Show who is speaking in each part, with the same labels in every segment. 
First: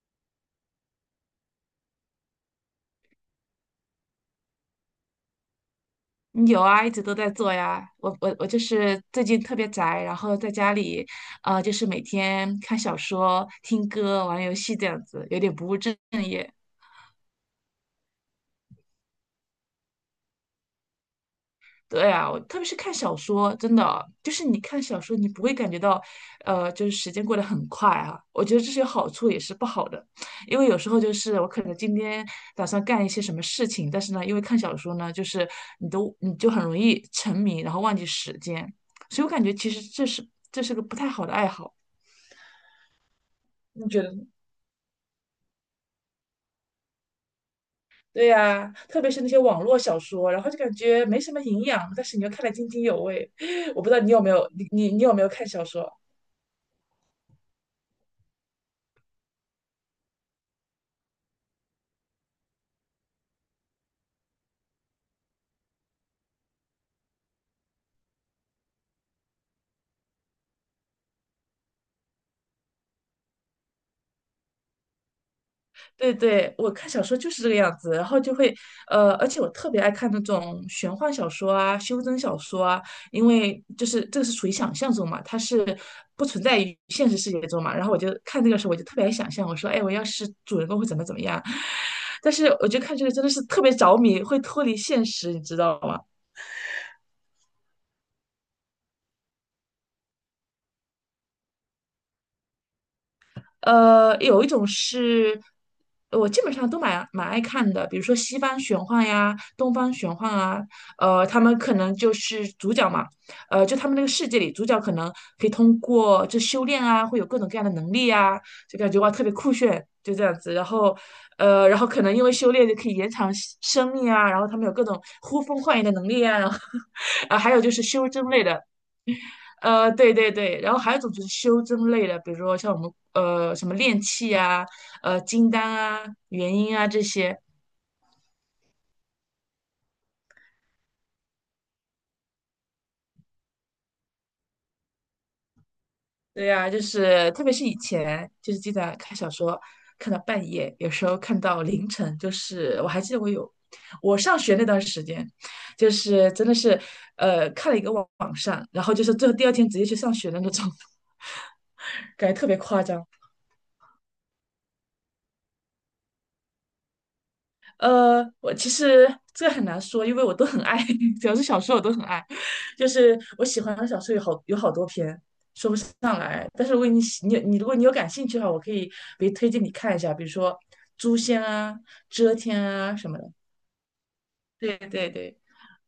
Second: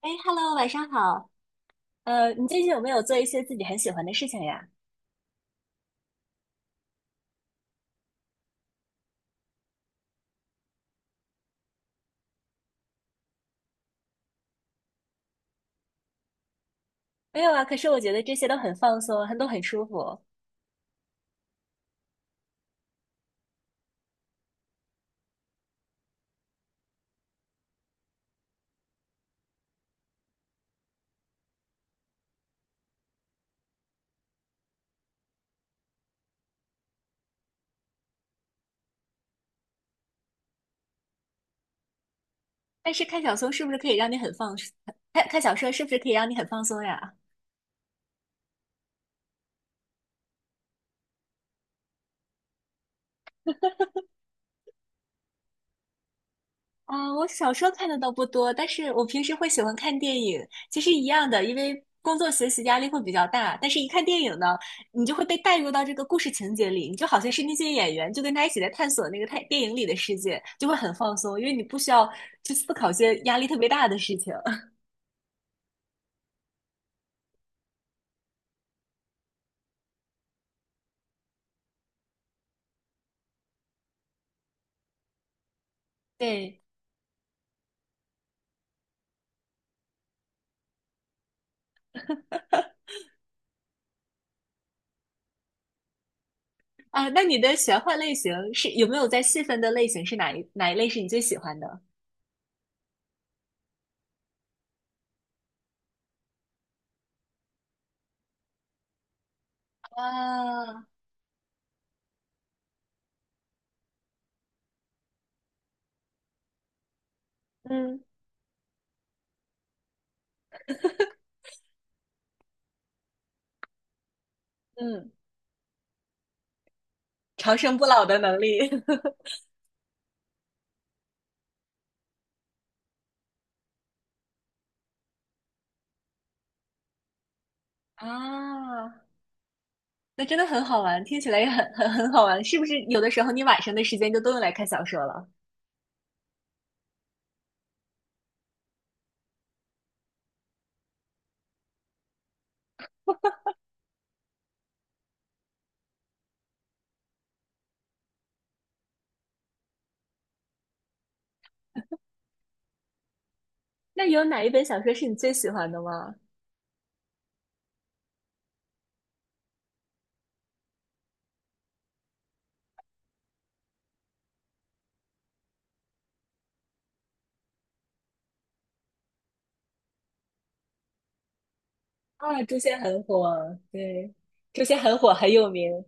Speaker 1: 哎，Hello，晚上好。你最近有没有做一些自己很喜欢的事情呀？
Speaker 2: 有啊，一直都在做呀。我就是最近特别宅，然后在家里，就是每天看小说、听歌、玩游戏这样子，有点不务正。
Speaker 1: 没有啊，可是我觉得这些都很放松，都很舒服。
Speaker 2: 对啊，我特别是看小说，真的就是你看小说，你不会感觉到，就是时间过得很快啊。我觉得这是有好处，也是不好的，因为有时候就是我可能今天打算干一些什么事情，但是呢，因为看小说呢，就是你就很容易沉迷，然后忘记时间，所以我感觉其实这是个不太好的爱好。
Speaker 1: 但是看小说是不是
Speaker 2: 你
Speaker 1: 可以
Speaker 2: 觉
Speaker 1: 让
Speaker 2: 得
Speaker 1: 你
Speaker 2: 呢？
Speaker 1: 很放松？看小说是不是可以让你很放松呀？
Speaker 2: 对呀、特别是那些网络小说，然后就感觉没什么营养，但是你又看得津津有味。我不知道你有没有，你有没有看小说？
Speaker 1: 啊、我小说看的倒不多，但是我平时会喜欢看电影，其实一样的，因为工作学习压力会比较大，但是一看电影呢，你就会被带入到这个故事情节里，你就好像是那些演员，就跟他一起在探索那个太电影里的世界，就会很放松，因为你不需要去思考一些压力特别大的事情。
Speaker 2: 对对，我看小说就是这个样子，然后就会，而且我特别爱看那种玄幻小说啊、修真小说啊，因为就是这个是属于想象中嘛，它是不存在
Speaker 1: 对
Speaker 2: 于现实世界中嘛。然后我就看这个时候，我就特别爱想象，我说，哎，我要是主人公会怎么怎么样。但是我觉得看这个真的是特别着迷，会脱离现实，你知道吗？
Speaker 1: 啊，那你的玄幻类型是有没有在细分的类型是哪一类是你最喜欢的？
Speaker 2: 有一种是我基本上都蛮爱看的，比如说西方玄幻呀、东方玄幻啊，
Speaker 1: 哇。
Speaker 2: 他们可能就是主角嘛，就他们那个世界里，主角可能可以通过这修炼啊，会有各种各样的能
Speaker 1: 嗯。
Speaker 2: 力啊，就感觉哇特别酷炫，就这样子。然后，然后可能因为修炼就可以延长生命啊，然后他们有各种
Speaker 1: 嗯。
Speaker 2: 呼风唤雨的能力啊，然后，啊，还
Speaker 1: 长
Speaker 2: 有就
Speaker 1: 生
Speaker 2: 是
Speaker 1: 不老
Speaker 2: 修
Speaker 1: 的
Speaker 2: 真
Speaker 1: 能
Speaker 2: 类的。
Speaker 1: 力。
Speaker 2: 对对对，然后还有一种就是修真类的，比如说像我们什么炼气啊、金丹啊、元婴啊这些。
Speaker 1: 啊，那真的很好玩，听起来也很好玩，是不是？有的时候你晚上的时间就都用来看小说了。
Speaker 2: 对呀、就是特别是以前，就是经常看小说，看到半夜，有时候看到凌晨，就是我还记得我上学那段时间，就是真的是看了一个网上，然后就是最后第二天直接去上学的那种，感觉特别夸张。
Speaker 1: 那有哪一本小说是你最喜欢的吗？
Speaker 2: 我其实这个很难说，因为我都很爱，只要是小说我都很爱。就是我喜欢的小说有好多篇，说不上来。但是如果你喜你你如果你有感兴趣的话，我可以比如推荐你看一下，比如说《诛仙》啊、《遮
Speaker 1: 啊，诛
Speaker 2: 天》
Speaker 1: 仙
Speaker 2: 啊
Speaker 1: 很
Speaker 2: 什么的。
Speaker 1: 火，对，诛
Speaker 2: 对
Speaker 1: 仙很
Speaker 2: 对
Speaker 1: 火，很
Speaker 2: 对，
Speaker 1: 有名。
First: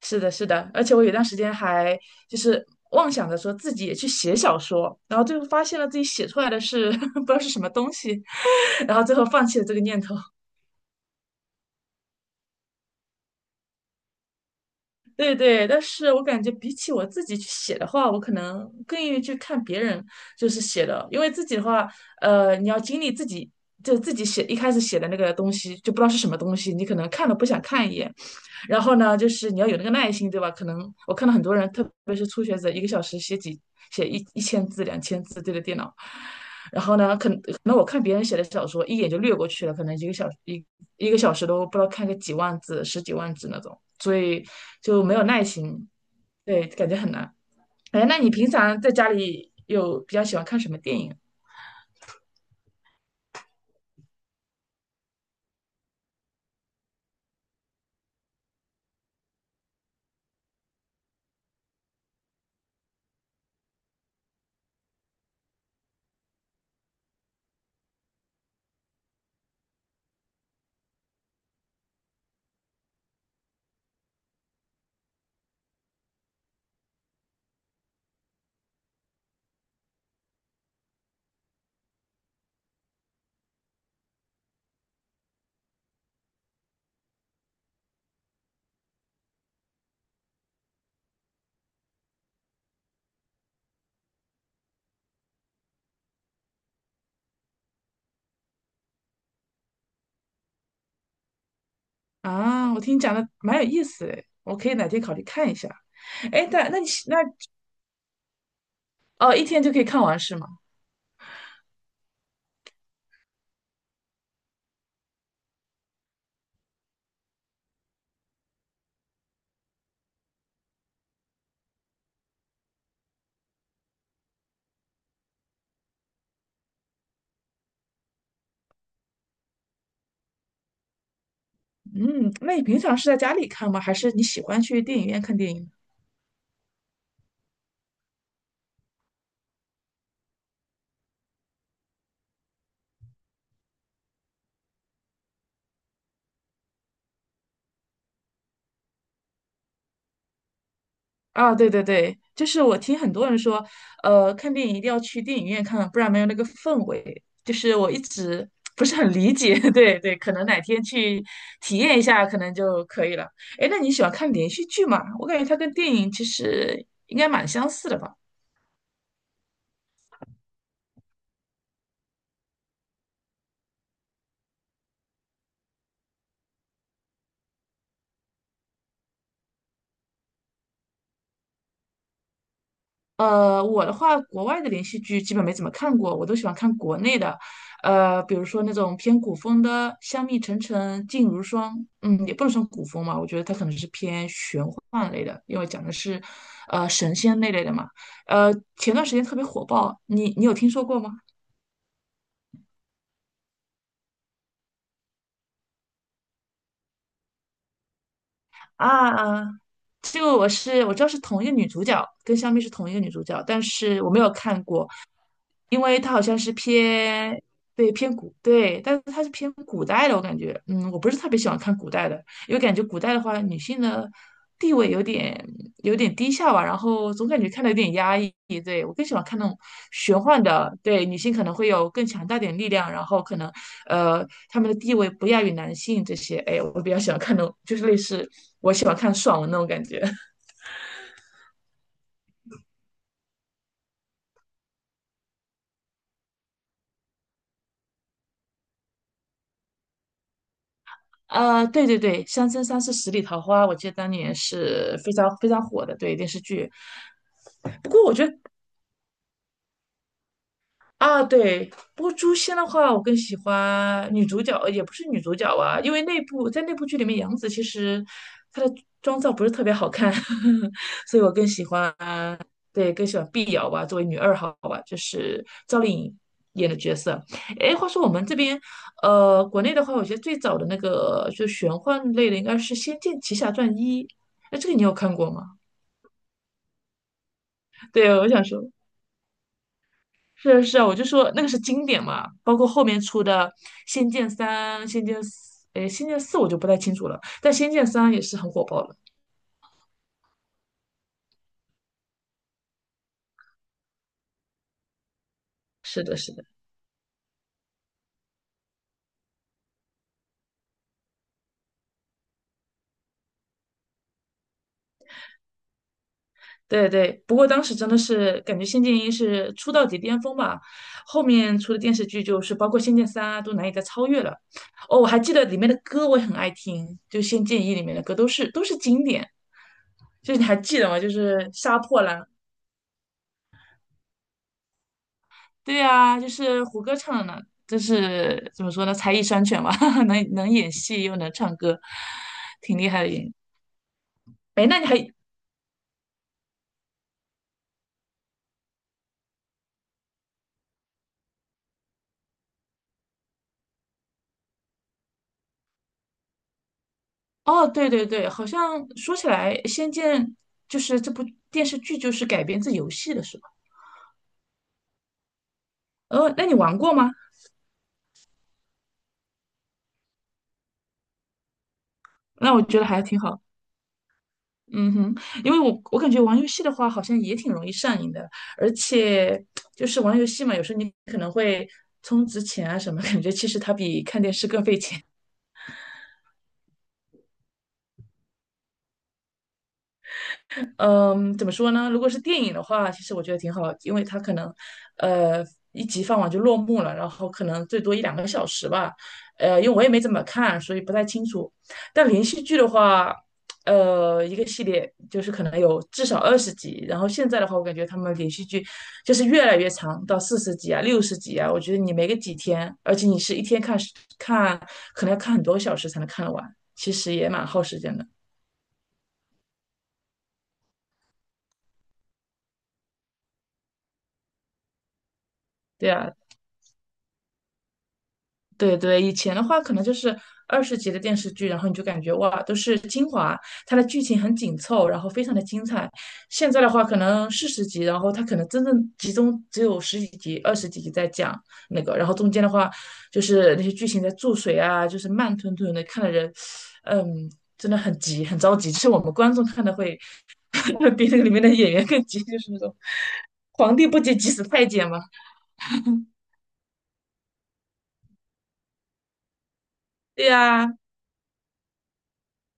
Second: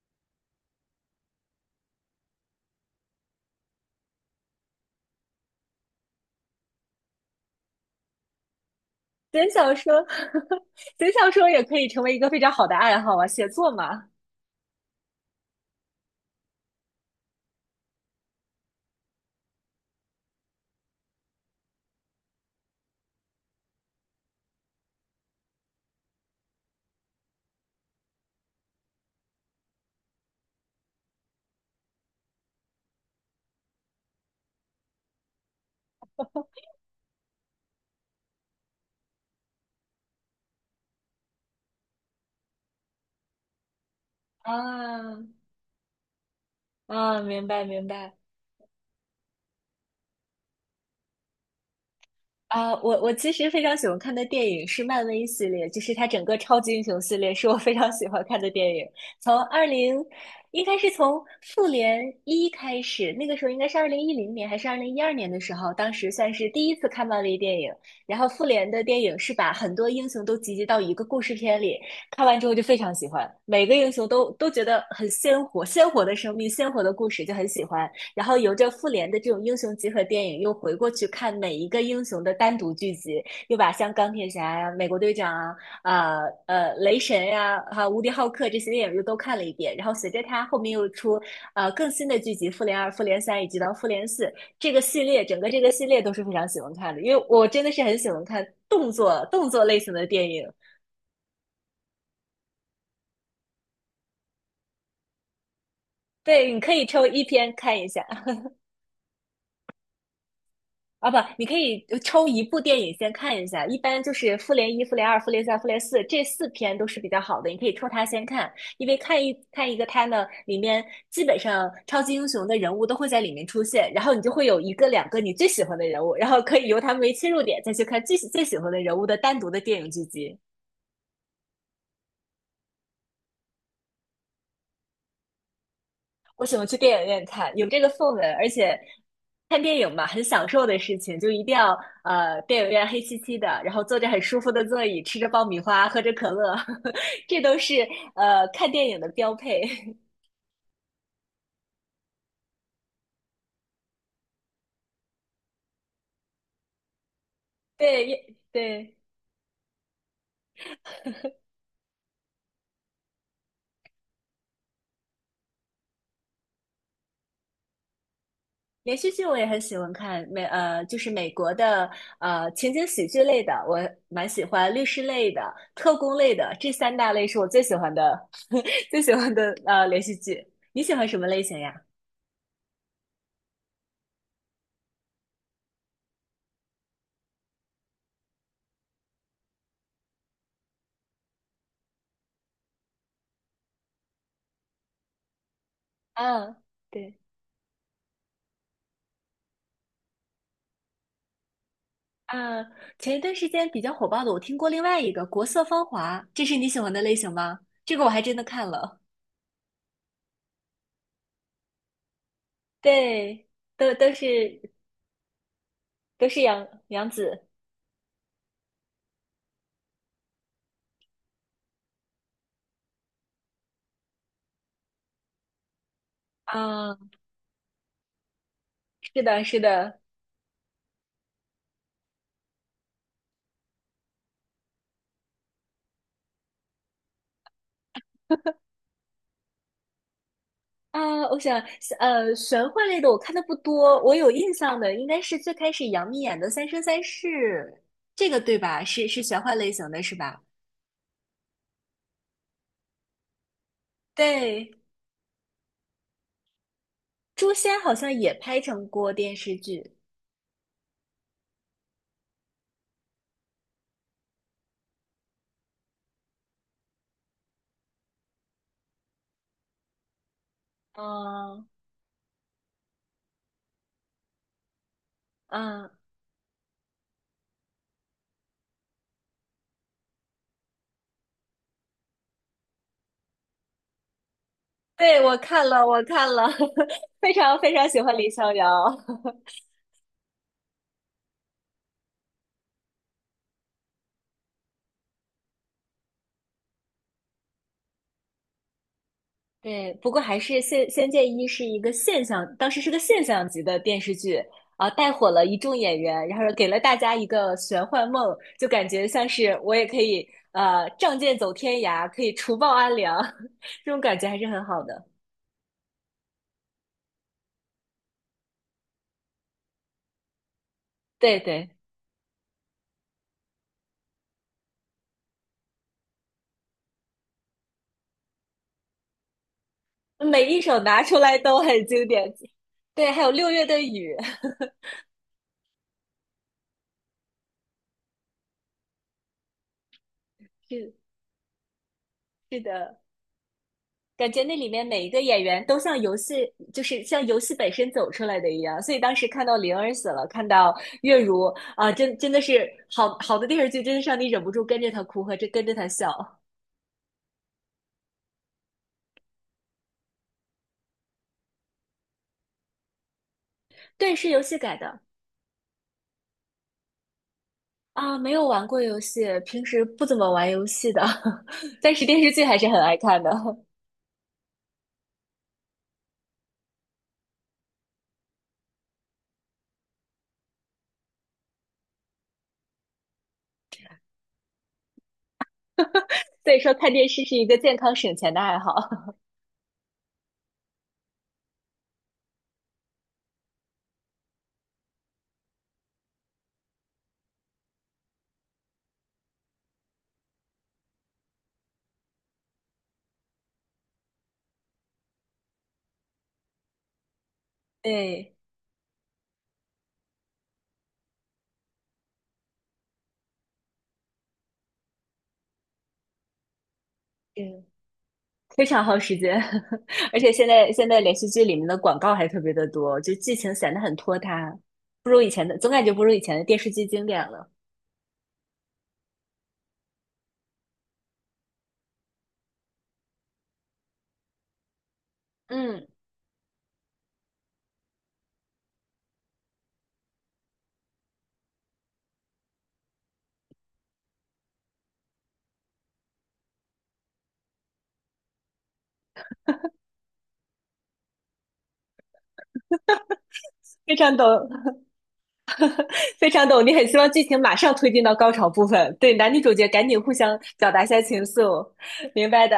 Speaker 2: 是的，是的。而且我有段时间还就是妄想着说自己也去写小说，然后最后发现了自己写出来的是 不知道是什么东西，然后最后放
Speaker 1: 写
Speaker 2: 弃了
Speaker 1: 小
Speaker 2: 这个念
Speaker 1: 说，
Speaker 2: 头。
Speaker 1: 写小说也可以成为一个非常好的爱好啊，写作嘛。
Speaker 2: 对对，但是我感觉比起我自己去写的话，我可能更愿意去看别人就是写的，因为自己的话，你要经历自己就自己写一开始写的那个东西，就不知道是什么东西，你可能看了不想看一眼，然后呢，就是你要有那个耐心，对吧？可能我看到很多人，特别是初学者，一个小时写一千字、2000字对着电脑。然后呢，可能我看别人写的小说，一眼就略过去了，可能一个小时都不知道看个几万字、十几万字那种，所以就没有
Speaker 1: 啊，
Speaker 2: 耐心，对，感觉很
Speaker 1: 啊。
Speaker 2: 难。
Speaker 1: 明白明
Speaker 2: 哎，那
Speaker 1: 白。
Speaker 2: 你平常在家里有比较喜欢看什么电影
Speaker 1: 啊，我其实非常喜欢看的电影是漫威系列，就是它整个超级英雄系列是我非常喜欢看的电影。从二零，应该是从复联一开始，那个时候应该是2010年还是2012年的时候，当时算是第一次看漫威电影。然后复联的电影是把很多英雄都集结到一个故事片里，看完之后就非常喜欢，每个英雄都觉得很鲜活，鲜活的生命，鲜活的故事就很喜欢。然后由着复联的这种英雄集合电影，又回过去看每一个英雄的单独剧集，又把像钢铁侠呀、美国队长啊、雷神呀、哈、无敌浩克这些电影又都看了一遍。然后随着他后面又出更新的剧集《复联二》《复联三》以及到《复联四》这个系列，整个这个系列都是非常喜欢看的，因为我真的是很喜欢看动作类型的电影。
Speaker 2: 啊？我听你讲的蛮有意思的，我可以哪天考虑看一下。哎，
Speaker 1: 对，你
Speaker 2: 但
Speaker 1: 可
Speaker 2: 那
Speaker 1: 以
Speaker 2: 你
Speaker 1: 抽
Speaker 2: 那
Speaker 1: 一篇看一下。
Speaker 2: 哦，一天就可以看完是吗？
Speaker 1: 啊不，你可以抽一部电影先看一下，一般就是《复联一》《复联二》《复联三》《复联四》这四篇都是比较好的，你可以抽它先看，因为看一个它呢，里面基本上超级英雄的人物都会在里面出现，然后你就会有一个两个你最喜欢的人物，然后可以由他们为切入点再去看最喜欢的人物的单独的电影剧集。
Speaker 2: 嗯，那你平常是在家里看吗？还是你喜欢去电影院看电影？
Speaker 1: 我喜欢去电影院看，有这个氛围，而且看电影嘛，很享受的事情，就一定要电影院黑漆漆的，然后坐着很舒服的座椅，吃着爆米花，喝着可乐，这都是看电影的标配。
Speaker 2: 啊，对对对，就是我听很多人说，看电影一定要去电影院看，不然没有那个氛围。就是我一
Speaker 1: 对，也
Speaker 2: 直不是
Speaker 1: 对，
Speaker 2: 很理解，对对，可能哪天去体验一下，可能就可以了。哎，那你喜欢看连续剧吗？我感觉它跟电影其实应该蛮相似的吧。
Speaker 1: 连续剧我也很喜欢看，就是美国的情景喜剧类的，我蛮喜欢，律师类的、特工类的，这三大类是我最喜欢的 最喜欢的连续剧。你喜欢什么类型呀？
Speaker 2: 我的话，国外的连续剧基本没怎么看过，我都喜欢看国内的，比如说那种偏古风的《香蜜沉沉烬如霜》，嗯，也不能算古风嘛，我觉得它可能是偏玄幻类的，因为讲的是，
Speaker 1: 嗯。
Speaker 2: 神
Speaker 1: 对。
Speaker 2: 仙那类的嘛。前段时间特别火爆，你有听说过吗？
Speaker 1: 啊，前一段时间比较火爆的，我听过另外一个《国色芳华》，这是你喜欢的类型吗？这个我还真的看了。
Speaker 2: 啊，这个我知道是同一个女主角，跟香蜜是同一个女主角，
Speaker 1: 对，
Speaker 2: 但
Speaker 1: 都
Speaker 2: 是我
Speaker 1: 都
Speaker 2: 没有看
Speaker 1: 是
Speaker 2: 过，因为它好
Speaker 1: 都
Speaker 2: 像
Speaker 1: 是
Speaker 2: 是
Speaker 1: 杨杨
Speaker 2: 偏
Speaker 1: 紫。
Speaker 2: 对偏古对，但是它是偏古代的，我感觉，嗯，我不是特别喜欢看古代的，因为感觉古代的话，女性的地位有点低下吧，然
Speaker 1: 啊，
Speaker 2: 后总感觉看的有点压抑。对，我更喜
Speaker 1: 是
Speaker 2: 欢看
Speaker 1: 的，
Speaker 2: 那种
Speaker 1: 是的。
Speaker 2: 玄幻的，对，女性可能会有更强大点力量，然后可能她们的地位不亚于男性这些。哎，我比较喜欢看那种，就是类似我喜欢看爽文那种感觉。
Speaker 1: 啊，我想，玄幻类的我看的不多，我有印象的应该是最开始杨幂演的《三生三世》。这个对吧？是玄幻类型的，是吧？
Speaker 2: 啊，对对对，《三生三世十里桃花》，我记得当年
Speaker 1: 对，
Speaker 2: 是非常非常火的，对电视剧。
Speaker 1: 《诛仙》
Speaker 2: 不
Speaker 1: 好
Speaker 2: 过
Speaker 1: 像
Speaker 2: 我觉
Speaker 1: 也
Speaker 2: 得。
Speaker 1: 拍成过电视剧。
Speaker 2: 啊，对，不过诛仙的话，我更喜欢女主角，也不是女主角啊，因为那部在那部剧里面，杨紫其实她的妆造不是特别好看，所以我更喜
Speaker 1: 嗯。
Speaker 2: 欢，对，更喜欢碧瑶吧，作为女二号吧，就是赵丽颖演的角色。哎，话说我们这边，国内的话，我觉得最早的那个就玄幻类的应该是《仙剑奇侠传一》，那这个你有 看
Speaker 1: 对，
Speaker 2: 过
Speaker 1: 我
Speaker 2: 吗？
Speaker 1: 看了，我看了，非常非常喜欢
Speaker 2: 对，我
Speaker 1: 李
Speaker 2: 想
Speaker 1: 逍遥。
Speaker 2: 说。是啊是啊，我就说那个是经典嘛，包括后面出的《仙剑三》《仙剑四》，哎，《仙剑四》我就不太清楚了，但《仙剑三》也是很火爆了。
Speaker 1: 对，不过还是《仙剑一》是一个现象，当时是个现象级的电视剧啊，带火了一众演
Speaker 2: 是的，
Speaker 1: 员，
Speaker 2: 是
Speaker 1: 然
Speaker 2: 的，
Speaker 1: 后给了大家一个玄幻梦，就感觉像是我也可以仗剑走天涯，可以除暴安良，这种感觉还是很好的。
Speaker 2: 对对。不过当时真的是感觉《仙剑一》是出道即巅峰吧，后
Speaker 1: 对
Speaker 2: 面
Speaker 1: 对，
Speaker 2: 出的电视剧就是包括《仙剑三》啊，都难以再超越了。哦，我还记得里面的歌我也很爱听，就《仙剑一》里面的歌都是经典。就是你
Speaker 1: 每
Speaker 2: 还
Speaker 1: 一
Speaker 2: 记
Speaker 1: 首
Speaker 2: 得吗？
Speaker 1: 拿
Speaker 2: 就
Speaker 1: 出
Speaker 2: 是
Speaker 1: 来都
Speaker 2: 《杀
Speaker 1: 很
Speaker 2: 破
Speaker 1: 经
Speaker 2: 狼》。
Speaker 1: 典。对，还有六月的雨，
Speaker 2: 对啊，就是胡歌唱的呢，就是怎么说呢，才艺双全吧，能 演
Speaker 1: 是
Speaker 2: 戏又能唱歌，
Speaker 1: 是
Speaker 2: 挺厉
Speaker 1: 的。
Speaker 2: 害的演。
Speaker 1: 感觉那
Speaker 2: 哎，
Speaker 1: 里
Speaker 2: 那
Speaker 1: 面
Speaker 2: 你还
Speaker 1: 每一个演员都像游戏，就是像游戏本身走出来的一样。所以当时看到灵儿死了，看到月如啊，真的是好电视剧，真是让你忍不住跟着他哭和这跟着他笑。
Speaker 2: 哦，对对对，好像说起来，《仙剑》就是这部电视剧就是改编自游戏的是吧？
Speaker 1: 对，是游戏改的
Speaker 2: 哦，那你玩过吗？
Speaker 1: 啊，没有玩过游戏，平时不怎么玩游戏的，但是电视剧
Speaker 2: 那
Speaker 1: 还
Speaker 2: 我
Speaker 1: 是
Speaker 2: 觉
Speaker 1: 很
Speaker 2: 得
Speaker 1: 爱
Speaker 2: 还挺
Speaker 1: 看的。
Speaker 2: 好。嗯哼，因为我感觉玩游戏的话，好像也挺容易上瘾的，而且就是玩游戏嘛，有时候你可能会充值钱啊什么，感觉其实它比看电视更费钱。
Speaker 1: 所以说，看电视是一个健康省钱的爱好。
Speaker 2: 嗯，怎么说呢？如果是电影的话，其实我觉得挺好，因为它可能，呃，一集放完就落幕了，然后可能最多一两个小时吧。因为我也没怎么看，所以不太清楚。但连续剧的话，一个系列就是可能有至少二十集，然后现在的话，我感 觉他们连
Speaker 1: 对。
Speaker 2: 续剧就是越来越长，到四十集啊、60集啊，我觉得你没个几天，而且你是一天看，可能要看很多小时才能看得完，其实也蛮耗
Speaker 1: 嗯。
Speaker 2: 时间的。
Speaker 1: 非常耗时间，而且现在连续剧里面的广告还特别的多，就剧情显得很拖沓，不如以前的，总感
Speaker 2: 对
Speaker 1: 觉不如
Speaker 2: 啊，
Speaker 1: 以前的电视剧经典了。
Speaker 2: 对对，以前的话可能就是二十集的电视剧，然后你就感觉哇，都是精华，它的剧情很紧凑，然后非常的精
Speaker 1: 嗯，
Speaker 2: 彩。现在的话可能四十集，然后它可能真正集中只有十几集、二十几集在讲那个，然后中间的话就是那些剧情在注水啊，就是慢吞吞的，看的人，嗯，真的很急，很着急。就是我们观众看的会 比那个里面的演员更急，就是那种皇帝
Speaker 1: 非
Speaker 2: 不
Speaker 1: 常
Speaker 2: 急
Speaker 1: 懂，
Speaker 2: 急死太监嘛。
Speaker 1: 非常懂，你很希望剧情马上推进到高潮部分，对男女主角赶紧互
Speaker 2: 对
Speaker 1: 相表
Speaker 2: 呀、
Speaker 1: 达一下情愫，明白的。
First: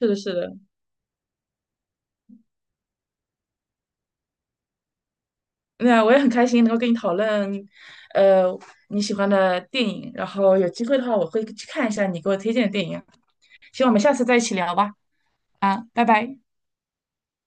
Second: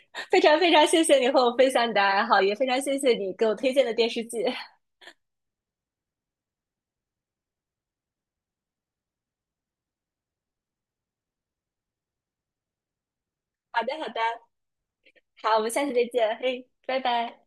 Speaker 2: 是的，是
Speaker 1: 非常
Speaker 2: 的。
Speaker 1: 非常谢谢你和我分享你的爱好，也非常谢谢你给我推荐的电视剧。
Speaker 2: 那我也很开心能够跟你讨论，呃，你喜欢的电影。然后有机会的话，我会去看一下你给我推荐的电影。
Speaker 1: 好
Speaker 2: 希望我
Speaker 1: 的，
Speaker 2: 们
Speaker 1: 好
Speaker 2: 下
Speaker 1: 的，
Speaker 2: 次再一起聊吧。
Speaker 1: 好，我们
Speaker 2: 啊，
Speaker 1: 下次
Speaker 2: 拜
Speaker 1: 再见，
Speaker 2: 拜。
Speaker 1: 嘿，拜拜。